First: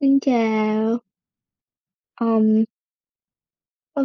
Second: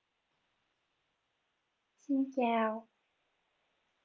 Xin chào. Xin ừm, chào. ô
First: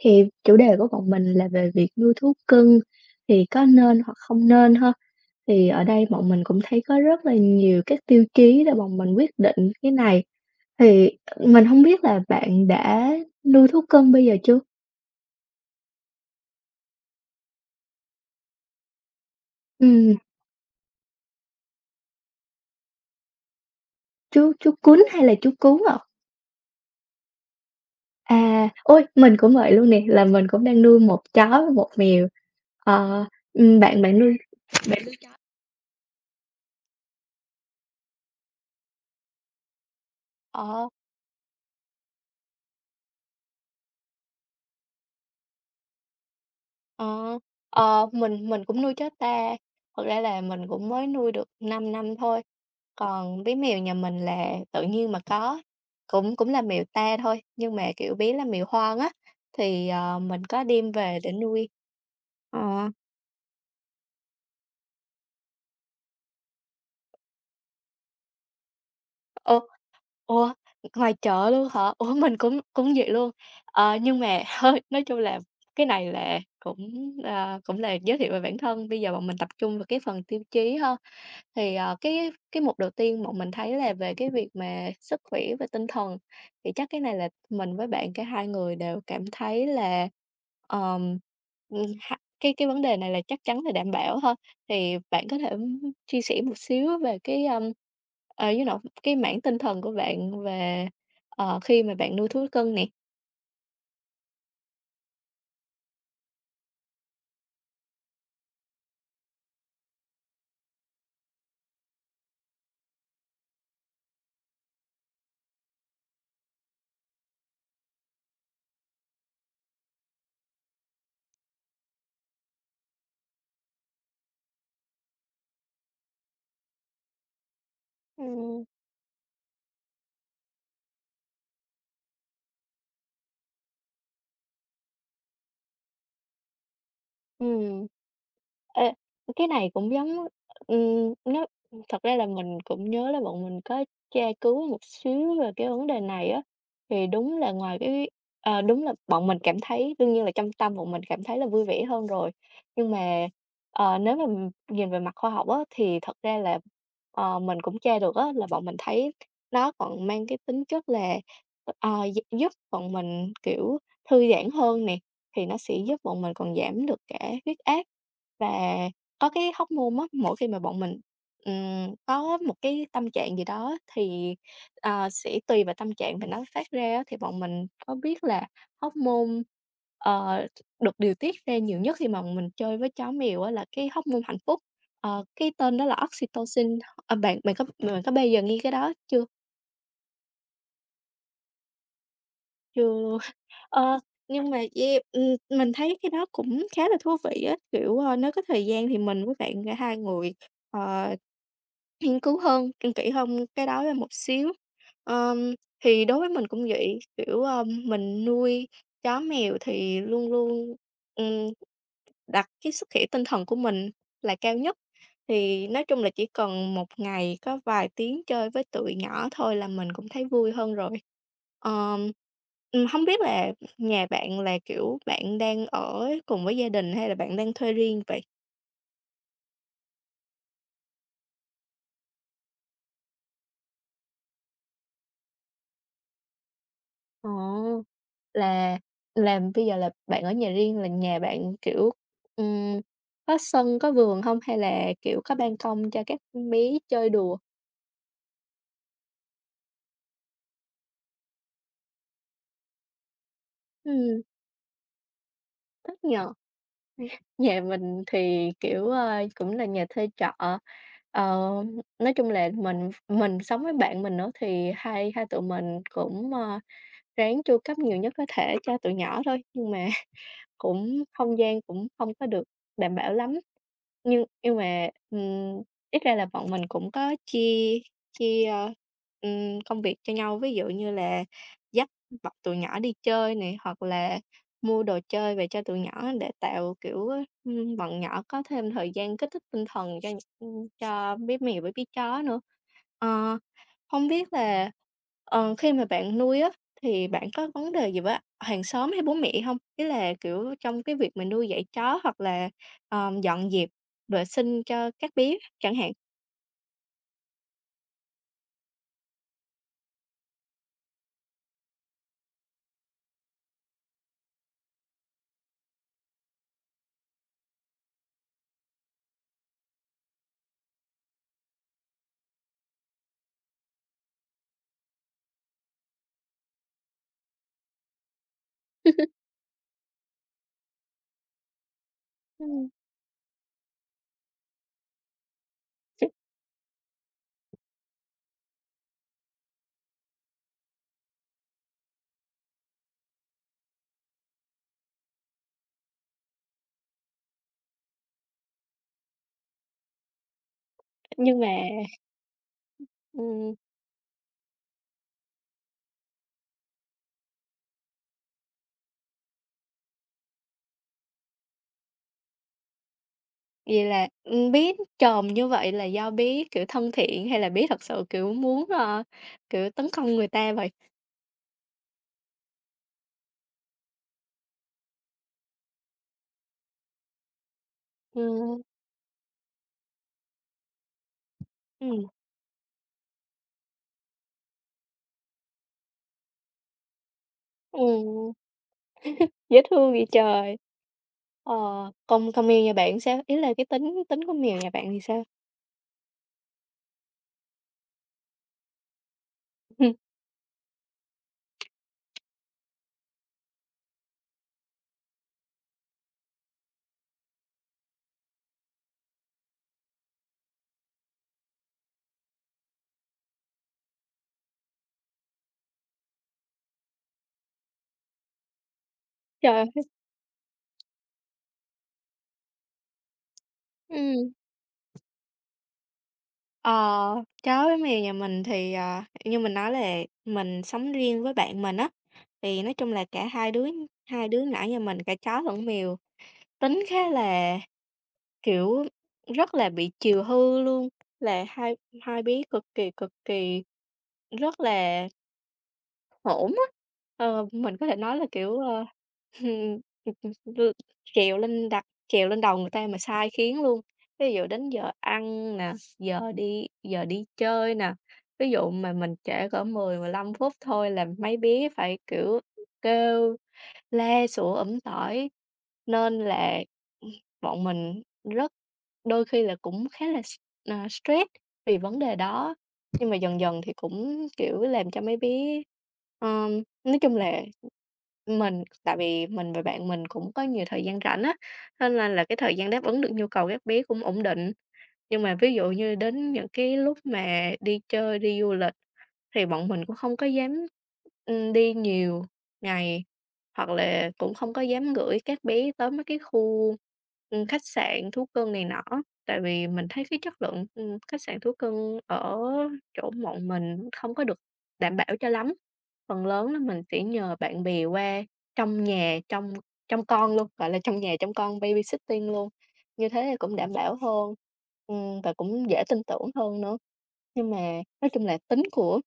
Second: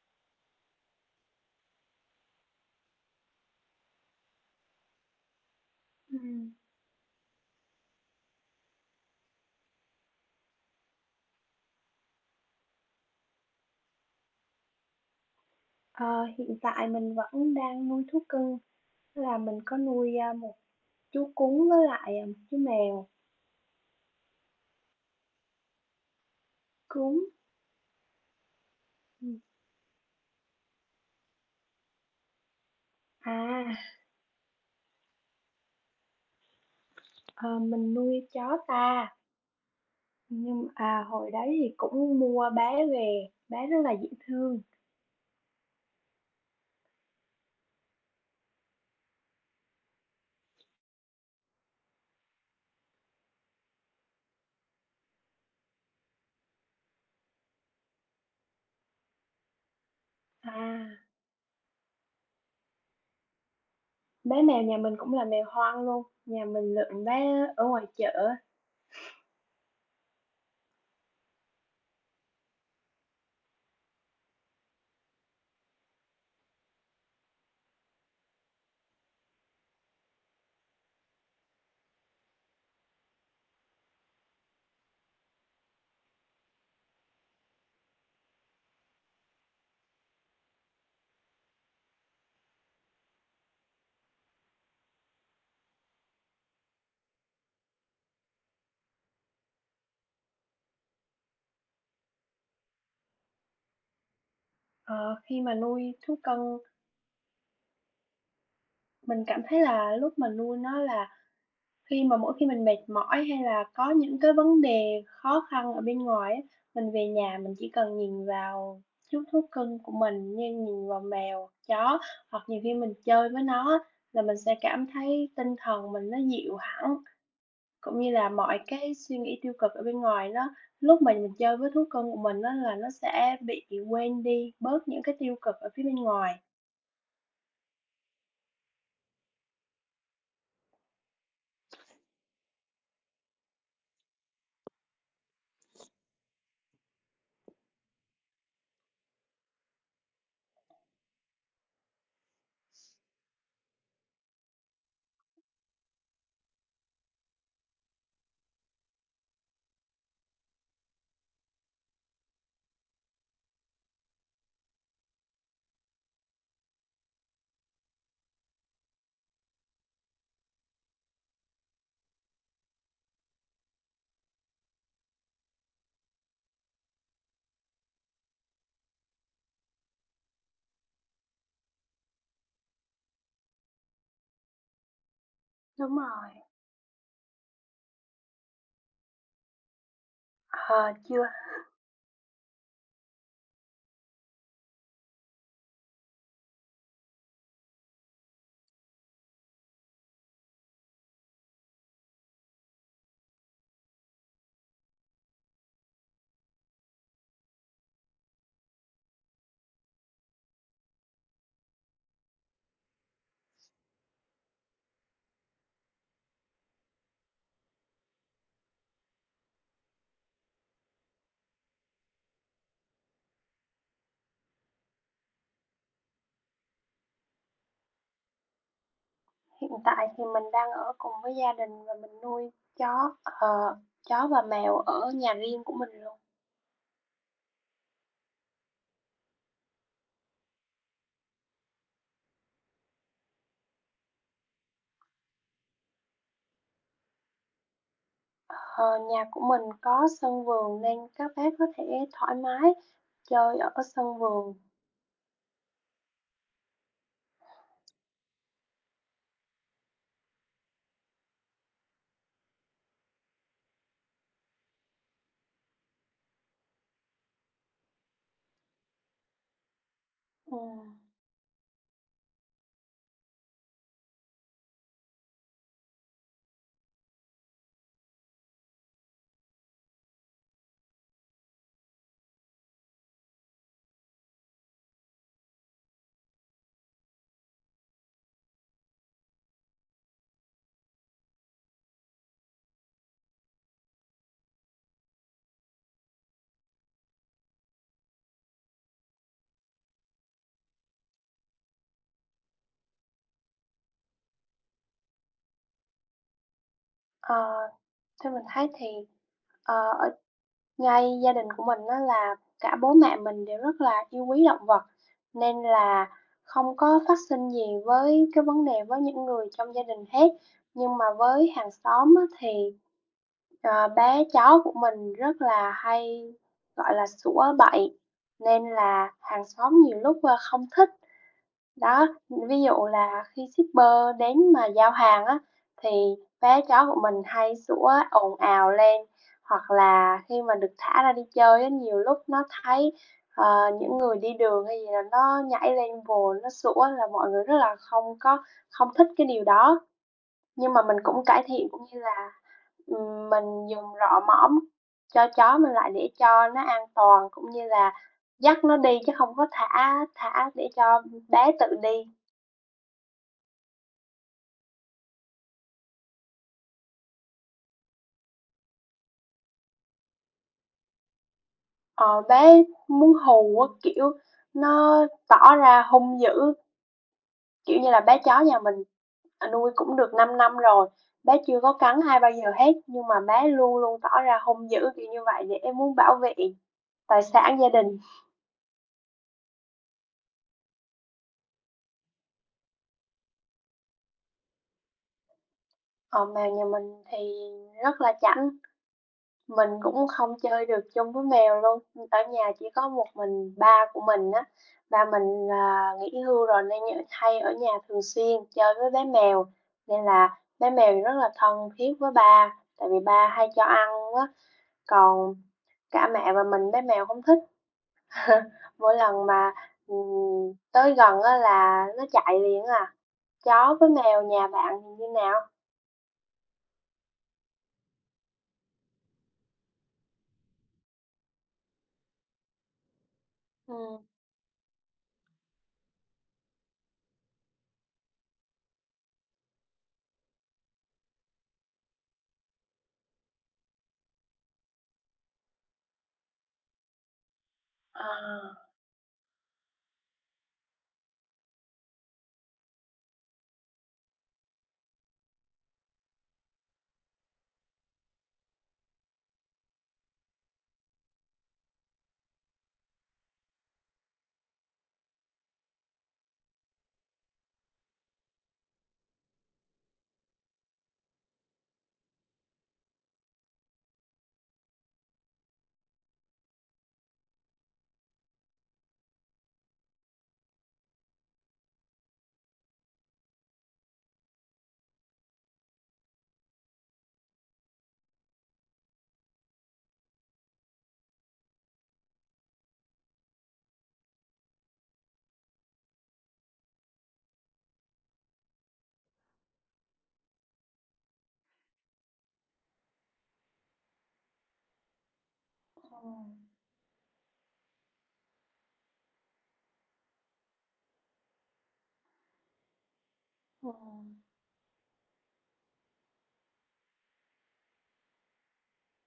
thì chủ đề của bọn mình là về việc nuôi thú cưng thì có nên hoặc không nên ha. Thì ở đây bọn ừm, mình cũng thấy có rất là nhiều các tiêu chí để bọn mình quyết định cái này, thì mình không biết là bạn đã nuôi thú cưng bây giờ chưa? ờ, Hiện tại mình vẫn đang nuôi thú cưng, tức là mình có nuôi, Ừm, một chú cún với lại, một chú mèo. chú cún hay là chú cún ạ? Cún. À, ôi, mình ừm, cũng vậy luôn nè, là mình cũng đang nuôi một chó với một mèo. Ờ, à, bạn bạn nuôi ờ, mình nuôi chó ta, nhưng Ờ. Hồi đấy thì cũng mua bé về, bé rất là dễ thương. Ờ, mình cũng nuôi chó ta, thật ra là mình cũng mới nuôi được 5 năm thôi, còn bé mèo nhà mình là tự nhiên mà có, cũng cũng là mèo ta thôi, nhưng mà, kiểu, bé là mèo hoang á, thì, mình có đem À, về để nuôi. Ờ. Bé mèo nhà mình cũng là mèo hoang luôn, nhà mình lượm bé ở ngoài chợ. Ồ, ủa, ngoài chợ luôn hả? Ủa, mình cũng cũng vậy luôn. Ờ, nhưng mà thôi, nói chung là cái này là cũng, à, cũng là giới thiệu về bản thân, bây giờ bọn mình tập trung vào cái phần tiêu chí ha. Thì, cái mục đầu tiên bọn mình thấy là về cái việc mà sức khỏe và tinh thần, thì chắc cái này là mình với bạn cả hai người đều cảm thấy là, ờm, ha cái vấn đề này là chắc chắn là đảm bảo thôi. Thì bạn có thể chia sẻ một xíu về cái, cái mảng tinh thần của bạn về, khi mà bạn nuôi thú cưng nè? Ờ, khi mà nuôi thú cưng, mình cảm thấy là lúc mà nuôi nó là khi mà mỗi khi mình mệt mỏi hay là có những cái vấn đề khó khăn ở bên ngoài á, mình về nhà mình chỉ cần nhìn vào chú thú cưng của mình như nhìn vào mèo, chó hoặc nhiều khi mình chơi với nó á, là mình sẽ cảm thấy tinh thần mình nó dịu hẳn, cũng như là mọi Ừm. cái suy nghĩ tiêu cực ở bên ngoài nó lúc mà mình chơi với thú cưng của mình á là nó sẽ bị quên đi bớt những cái tiêu cực ở phía bên ngoài. Ừm. Ê, cái này cũng giống nó thật ra là mình cũng nhớ là bọn mình có tra cứu một xíu về cái vấn đề này á, thì đúng là đúng là bọn mình cảm thấy đương nhiên là trong tâm bọn mình cảm thấy là vui vẻ hơn rồi, nhưng mà, nếu mà nhìn về mặt khoa học á, thì thật ra là, mình cũng tra được á, là bọn mình thấy nó còn mang cái tính chất là, ờ, gi giúp bọn mình, kiểu, thư giãn hơn nè thì nó sẽ giúp bọn mình còn giảm được cả huyết áp và có cái hormone á, mỗi khi mà bọn mình, có một cái tâm trạng gì đó thì, sẽ tùy vào tâm trạng mà nó phát ra á, thì bọn mình có biết là hormone, ờ, được điều tiết ra nhiều nhất khi mà mình chơi với chó mèo á là cái hormone hạnh phúc, cái tên đó là Đúng rồi. oxytocin. Ờ, bạn bạn có bao giờ nghe cái đó chưa? Ờ, chưa. Chưa. Ờ, nhưng mà yeah, mình thấy cái đó cũng khá là thú vị á, kiểu, nếu có thời gian thì mình với bạn cả hai người, ờ, nghiên cứu hơn, kỹ hơn cái đó ra một xíu. Ờm, thì đối với mình cũng vậy, kiểu, mình nuôi chó mèo thì luôn luôn đặt cái sức khỏe tinh thần của mình là cao nhất, thì nói chung là chỉ cần một ngày có vài tiếng chơi với tụi nhỏ thôi là mình cũng thấy vui hơn rồi. Ờm, hông biết là nhà bạn là, kiểu, bạn đang ở cùng với gia đình hay là bạn đang thuê riêng vậy? Hiện tại thì mình đang ở cùng với gia đình và mình nuôi chó, chó và mèo ở nhà riêng của mình luôn. Ồ, là làm bây giờ là bạn ở nhà riêng, là nhà bạn, kiểu, ừm, có sân, có vườn không hay là, kiểu, có ban công cho các bé chơi đùa? Ờ, nhà của mình có sân vườn nên các bé có thể thoải mái chơi ở sân Ừm. vườn. Thích nhỉ? Nhà mình thì, kiểu, cũng là nhà thuê trọ, ờ, nói chung là mình sống với bạn mình nữa thì hai hai tụi mình cũng, ráng chu cấp nhiều nhất có thể cho tụi nhỏ thôi, nhưng mà Ừm, cũng không gian cũng không có được đảm bảo lắm. Nhưng mà, ít ra là bọn mình cũng có chia chia, ơ, công việc cho nhau, ví dụ như là dắt bọn tụi nhỏ đi chơi này hoặc là mua đồ chơi về cho tụi nhỏ để tạo, kiểu, ơ, bọn nhỏ có thêm thời gian kích thích tinh thần cho cho bé mèo với bé chó nữa. Ờ, hông biết là, khi mà bạn nuôi á thì bạn có vấn đề gì với hàng xóm hay bố mẹ không? Ý là, kiểu, trong cái việc mình nuôi dạy chó hoặc là, dọn dẹp vệ sinh cho các bé chẳng hạn. ờ, theo mình thấy thì, ở ngay gia đình của mình á là cả bố mẹ mình đều rất là yêu quý động vật, nên là không có phát sinh gì với cái vấn đề với những người trong gia đình hết. Nhưng mà với hàng xóm á thì ờ, bé cháu của mình rất là hay, gọi là, sủa bậy nên là hàng xóm nhiều lúc, không thích. Đó, ví Ừm. dụ là khi shipper đến mà giao hàng á, thì bé cháu của mình hay sủa ồn ào lên, hoặc là khi mà được thả ra đi chơi á, nhiều lúc nó thấy, những người đi đường hay gì là nó nhảy lên vồ nó sủa là mọi người rất là không thích cái điều đó. Nhưng mà mình cũng Nhưng cải mà, thiện cũng như là ừm, mình ừm, dùng rọ mõm cho chó mình lại để cho nó an toàn, cũng như là dắt nó đi chứ không có thả thả để cho bé tự đi. vậy là, bé trộm như vậy là do bé, kiểu, thân thiện hay là bé thật sự, kiểu, muốn, kiểu, tấn công người ta vậy? Ờ, bé muốn hù á, kiểu, nó tỏ ra hung dữ, kiểu như là, bé chó nhà Ừm, mình, nuôi cũng được 5 năm rồi, bé chưa có cắn ừm, ai bao giờ hết, nhưng mà bé luôn luôn tỏ ra hung dữ, kiểu như vậy, để em muốn bảo vệ tài sản gia đình. ừm, dễ thương vậy trời. Ờ, còn còn mèo nhà bạn sao? Ý là cái tính tính của mèo nhà bạn thì sao? Còn mèo nhà mình thì rất là chảnh. Mình cũng không chơi được chung với mèo luôn, ở nhà chỉ có một mình ba của mình á. Ba mình là nghỉ hưu rồi nên nh hay ở nhà thường xuyên chơi với bé mèo, nên là bé mèo thì rất là thân thiết với ba, tại vì ba hay cho ăn á, còn cả mẹ và mình bé mèo không thích. Mỗi lần Trời mà, ơi! ừm, tới gần á là nó chạy liền à. Chó với mèo nhà bạn thì như nào? Ờ, chó với mèo nhà mình thì, như mình nói là mình sống riêng với bạn mình á, thì nói chung là cả hai đứa Ừ, hai đứa nhỏ nhà mình cả chó lẫn mèo tính khá là, kiểu, rất là bị chiều hư luôn, là hai hai bé cực kỳ rất là hổn á, mình có thể à, nói là, kiểu, trèo lên đầu người ta mà sai khiến luôn. Ví dụ đến giờ ăn nè, giờ đi chơi nè, ví dụ mà mình trễ cỡ mười mười lăm phút thôi là mấy bé phải, kiểu, kêu la sủa ầm tỏi, nên là, bọn mình rất đôi khi là cũng khá là stress vì vấn đề đó. Nhưng mà dần dần thì cũng, kiểu, làm cho mấy bé, nói chung là tại vì mình và bạn mình cũng có nhiều thời gian rảnh á, nên là cái thời gian đáp ứng được nhu cầu các bé cũng ổn định. Nhưng mà ví dụ như đến những cái lúc mà đi chơi, đi du lịch thì bọn mình cũng không có dám, đi nhiều ngày, hoặc là cũng không có dám gửi các bé tới mấy cái khu, khách sạn thú cưng này nọ. Tại vì mình thấy cái chất lượng, khách sạn thú cưng ở chỗ bọn mình không có được đảm bảo cho lắm. ừ, Phần lớn là mình sẽ nhờ bạn bè qua trong nhà, trong trong con luôn, gọi là, trong nhà trong con, babysitting luôn, như thế thì cũng đảm bảo ừm, hơn, và cũng dễ tin tưởng hơn nữa. Nhưng mà nói chung là tính của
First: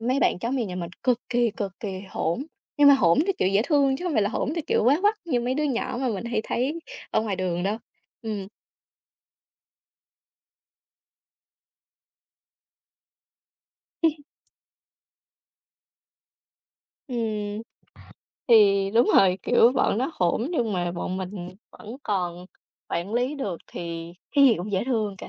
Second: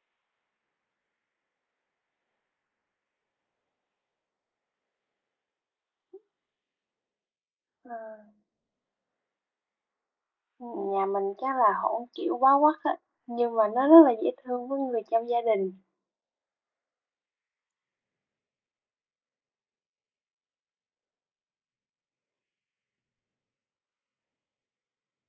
mấy bạn chó mèo nhà mình cực kỳ hỗn, nhưng mà hỗn theo kiểu dễ thương chứ không phải là hỗn theo kiểu quá quắt như mấy đứa nhỏ mà mình hay thấy ở ngoài đường đâu. à. Ừm. Nhà mình chắc là hổng, kiểu, bó quắt á, nhưng mà nó rất là Ừm. dễ thương với người trong gia đình. Thì đúng rồi, kiểu, bọn nó hỗn nhưng mà bọn mình vẫn còn quản lý được thì cái gì cũng dễ thương cả.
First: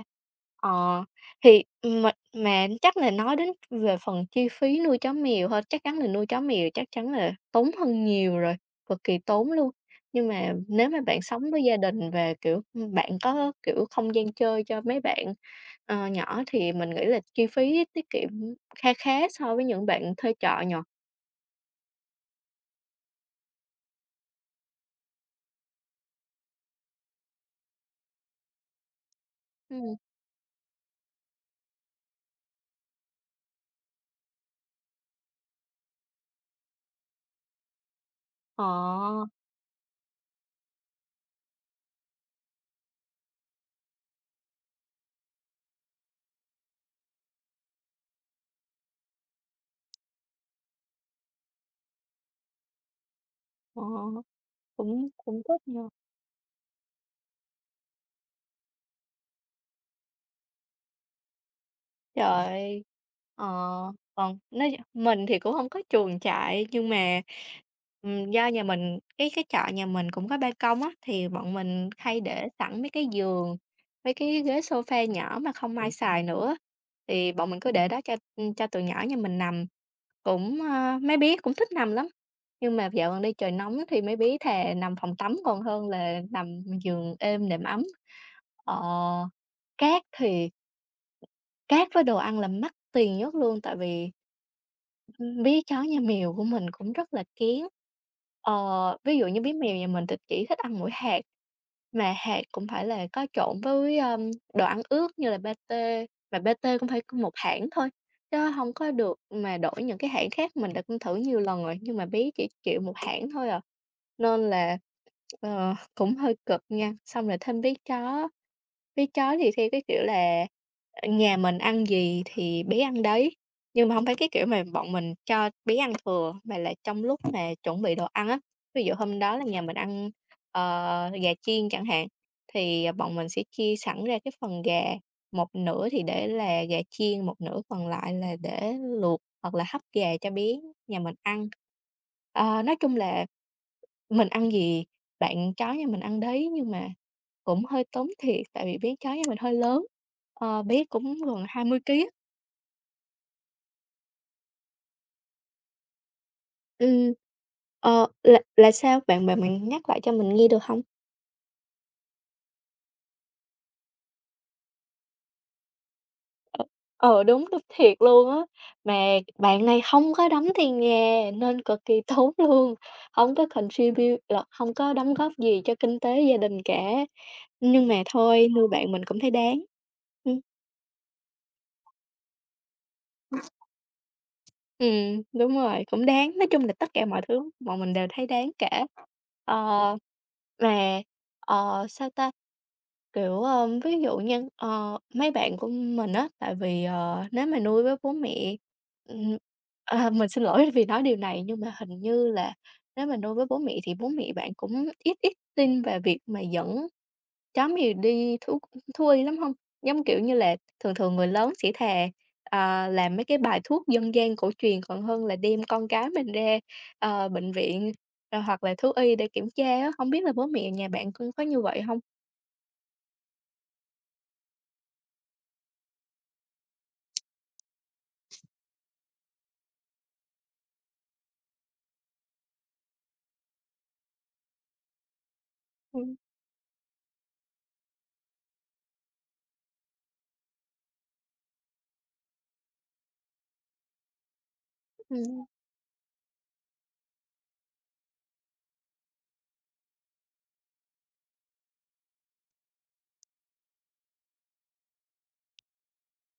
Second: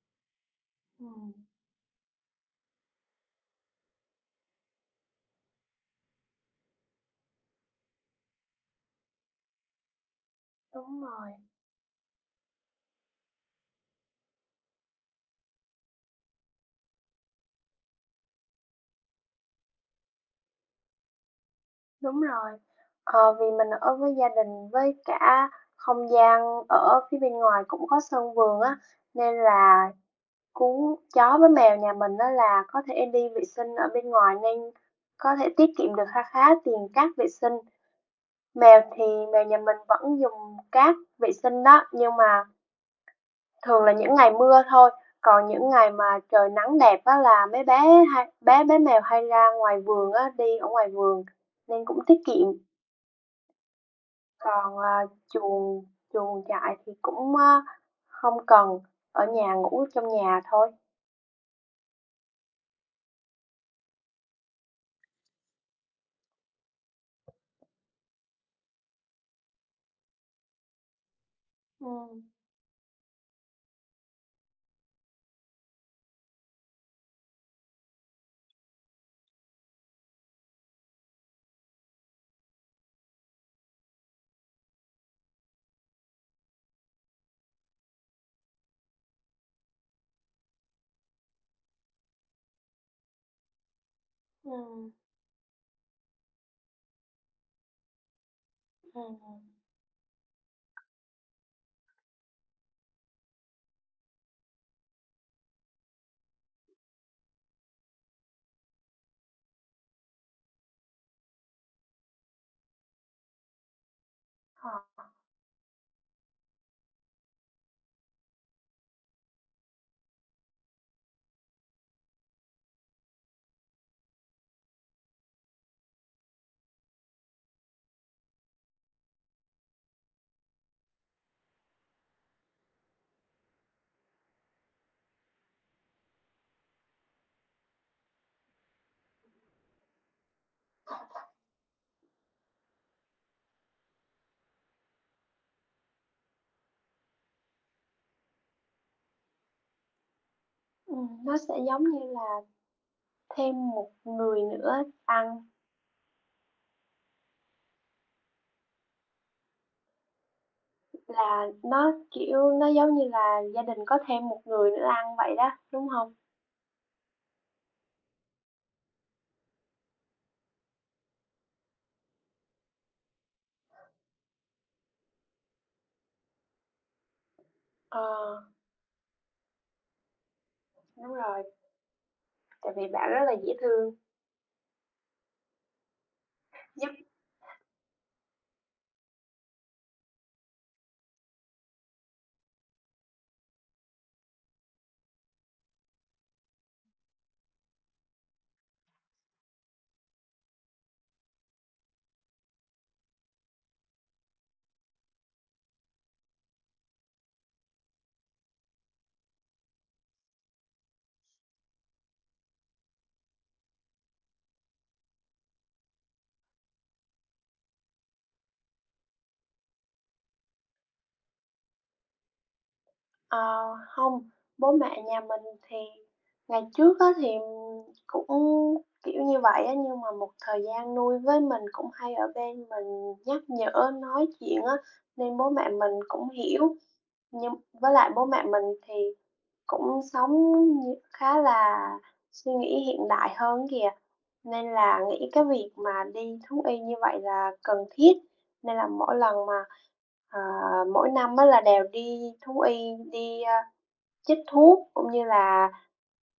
Ờ, Ừm, thì mà chắc là nói đến về phần chi phí nuôi chó mèo thôi, chắc chắn là nuôi chó mèo chắc chắn là tốn hơn nhiều rồi, cực kỳ tốn luôn. Nhưng mà nếu mà đúng bạn rồi, sống với gia đình và, kiểu, bạn có, kiểu, không gian chơi cho mấy bạn, nhỏ thì mình nghĩ là chi phí tiết kiệm kha khá so với những bạn thuê trọ nhỏ. đúng rồi. Ờ, vì mình ở với gia đình, với cả không gian ở phía bên ngoài cũng có sân vườn á, nên là Ừm. cún chó với mèo nhà mình á là có thể đi vệ sinh ở bên ngoài nên có thể tiết kiệm được kha khá tiền cát vệ sinh. Mèo thì Ờ, mèo nhà mình vẫn dùng cát vệ sinh đó, nhưng mà thường là những ngày mưa thôi, còn những ngày mà trời nắng đẹp á là mấy bé hay bé bé mèo hay ra ngoài vườn á, đi ở ngoài vườn nên cũng tiết kiệm. ờ. Còn, Cũng cũng thích nha. chuồng chuồng trại thì cũng, không cần, ở nhà ngủ trong nhà thôi. Trời ơi! Ờ, còn nói mình thì cũng không có chuồng trại nhưng mà, do nhà mình cái trọ nhà mình cũng có ban công á, thì bọn mình hay Ừm, để sẵn mấy cái giường, mấy cái ghế sofa nhỏ mà không ai xài nữa, thì bọn mình cứ để đó cho tụi nhỏ nhà mình nằm. Cũng, ơ mấy bé cũng thích nằm lắm, nhưng mà dạo gần đây trời nóng thì mấy bé thà nằm phòng tắm còn hơn là nằm giường êm, đệm ấm. Ờ, cát thì Cát với đồ ăn là mắc tiền nhất luôn, tại vì, ừm, bé chó nhà mèo của mình cũng rất là kén. Ờ, ví dụ ừm. như bé mèo nhà mình thì chỉ thích ăn mỗi hạt, mà hạt cũng phải là có trộn với, đồ ăn ướt như là patê, mà patê cũng phải có một hãng thôi, chứ không có được mà đổi những cái hãng khác. Mình đã cũng thử nhiều lần rồi, nhưng mà bé chỉ chịu một hãng thôi à, nên Ờ. là, cũng hơi cực nha. Xong rồi thêm bé chó thì theo cái kiểu là nhà mình ăn gì thì bé ăn đấy, nhưng mà không phải cái kiểu mà bọn mình cho bé ăn thừa, mà là trong lúc mà chuẩn bị đồ ăn á. Ví dụ hôm đó là nhà mình ăn, gà chiên chẳng hạn, thì, bọn mình sẽ chia sẵn ra cái phần gà, một nửa thì để là gà chiên, một nửa còn lại là để luộc hoặc là hấp gà cho bé nhà mình ăn. Nói chung là mình ăn gì, bạn chó nhà mình ăn đấy, nhưng mà cũng hơi tốn thiệt tại vì bé chó nhà mình hơi lớn, bé cũng nó gần sẽ 20 giống như ký á. là thêm một người nữa ăn, Ừm. Là sao? Bạn bạn bạn nhắc lại cho mình nghe được không? là nó, kiểu, nó giống như là gia đình có thêm một người nữa ăn vậy đó, đúng hông? Ừ, đúng, đúng thiệt luôn á. Mà bạn này không có đóng tiền nhà nên cực kỳ tốn luôn, không có contribute là không có đóng góp gì cho kinh tế gia đình cả. Nhưng mà Ờ, thôi, nuôi bạn mình cũng thấy đáng. Ừ. đúng rồi. Tại vì bạn rất là dễ thương, đúng rồi, cũng đáng, nói chung là giúp tất cả mọi thứ bọn mình đều thấy đáng cả. Ờ. Và, sao ta, kiểu, ví dụ như, mấy bạn của mình á, tại vì, nếu mà nuôi với bố mẹ ừm, mình xin lỗi vì nói điều này, nhưng mà hình như là nếu mà nuôi với bố mẹ thì bố mẹ bạn cũng ít ít tin về việc mà dẫn chó mèo đi thú thui lắm hông? Giống kiểu như là, thường thường người lớn sẽ thà, làm mấy cái bài thuốc dân gian cổ truyền còn hơn là đem con cái mình ra, bệnh viện, hoặc là thú y để kiểm tra á, hông biết là bố mẹ nhà bạn cũng có như vậy hông? ờ, hông, bố mẹ nhà mình thì ngày trước á thì cũng, kiểu như vậy á, nhưng mà một thời gian nuôi với mình cũng hay ở bên mình nhắc nhở, nói chuyện á, nên bố mẹ mình Ừm. cũng hiểu. Nhưng với lại bố mẹ mình thì cũng sống như khá là suy nghĩ hiện đại hơn kìa. Nên là nghĩ cái Ừm. việc mà đi thú y như vậy là cần thiết, nên là mỗi lần mà, ờ, mỗi năm á là đều đi thú y, đi, chích thuốc cũng như là,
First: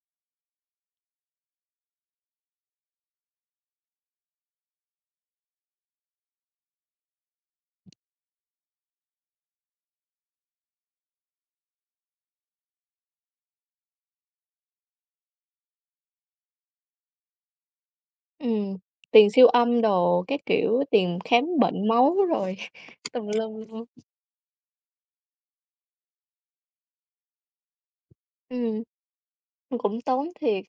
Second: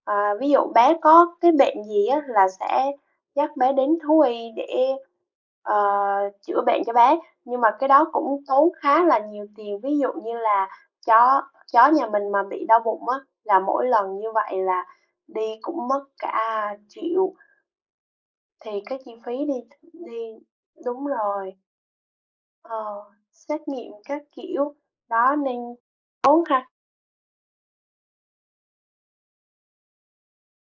ví dụ bé có cái bệnh gì á là sẽ dắt bé đến thú y để, ờ, chữa bệnh cho bé. Nhưng mà cái đó cũng tốn khá là nhiều tiền, ví dụ như là chó chó nhà mình mà bị đau bụng á, là mỗi lần như vậy là đi cũng mất cả triệu. Thì Ừm, cái chi tiền phí siêu đi âm đi đồ các kiểu, đúng tiền khám rồi, bệnh máu rồi ờ, tùm xét lum luôn. nghiệm các kiểu, đó, nên tốn ha. Ừm. Cũng tốn thiệt,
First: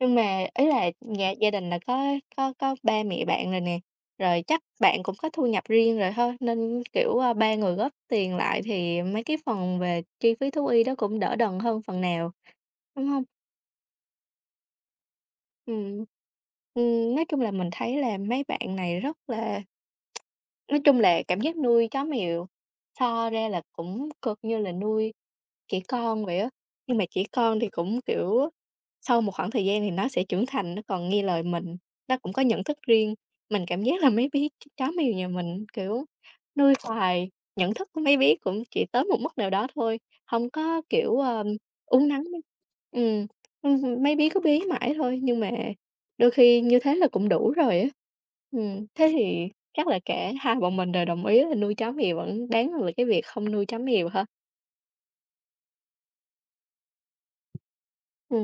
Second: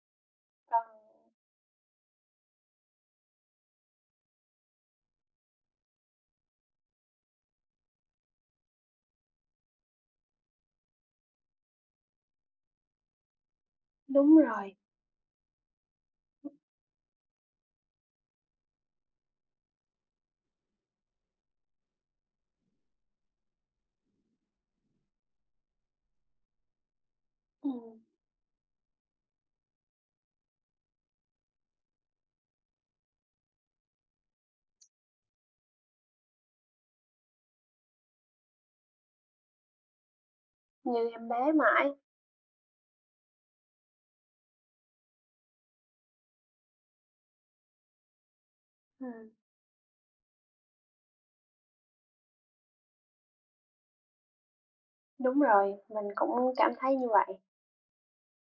nhưng mà ý Ờ, là nhà gia đình là có ba mẹ bạn rồi nè, rồi chắc bạn cũng có thu nhập riêng rồi thôi nên, kiểu, ba người góp tiền lại thì mấy cái phần về chi phí thú y đó cũng đỡ đần hơn phần nào, đúng không? đúng rồi, Ừm. Nói chung là mình thấy là mấy bạn này rất là nói chung là cảm giác nuôi chó mèo so ra là cũng cực như là nuôi trẻ con vậy á, nhưng mà trẻ con thì ừm, cũng, kiểu, sau một khoảng thời gian thì nó sẽ trưởng thành, nó còn nghe lời mình, nó cũng có nhận thức riêng. Mình cảm giác là mấy bé chó mèo nhà mình, kiểu, nuôi hoài, nhận thức của mấy bé cũng chỉ tới một mức nào đó thôi, không có, như kiểu, em bé mãi, uốn nắn mấy ừm, ưm, mấy bé cứ bé mãi thôi, nhưng mà đôi khi như thế là cũng đủ rồi á. Thế ừm, thì chắc là cả hai bọn mình đều đồng ý là nuôi chó mèo vẫn đáng hơn là cái việc không nuôi chó mèo ha? đúng rồi, mình cũng cảm thấy như vậy. Ừm.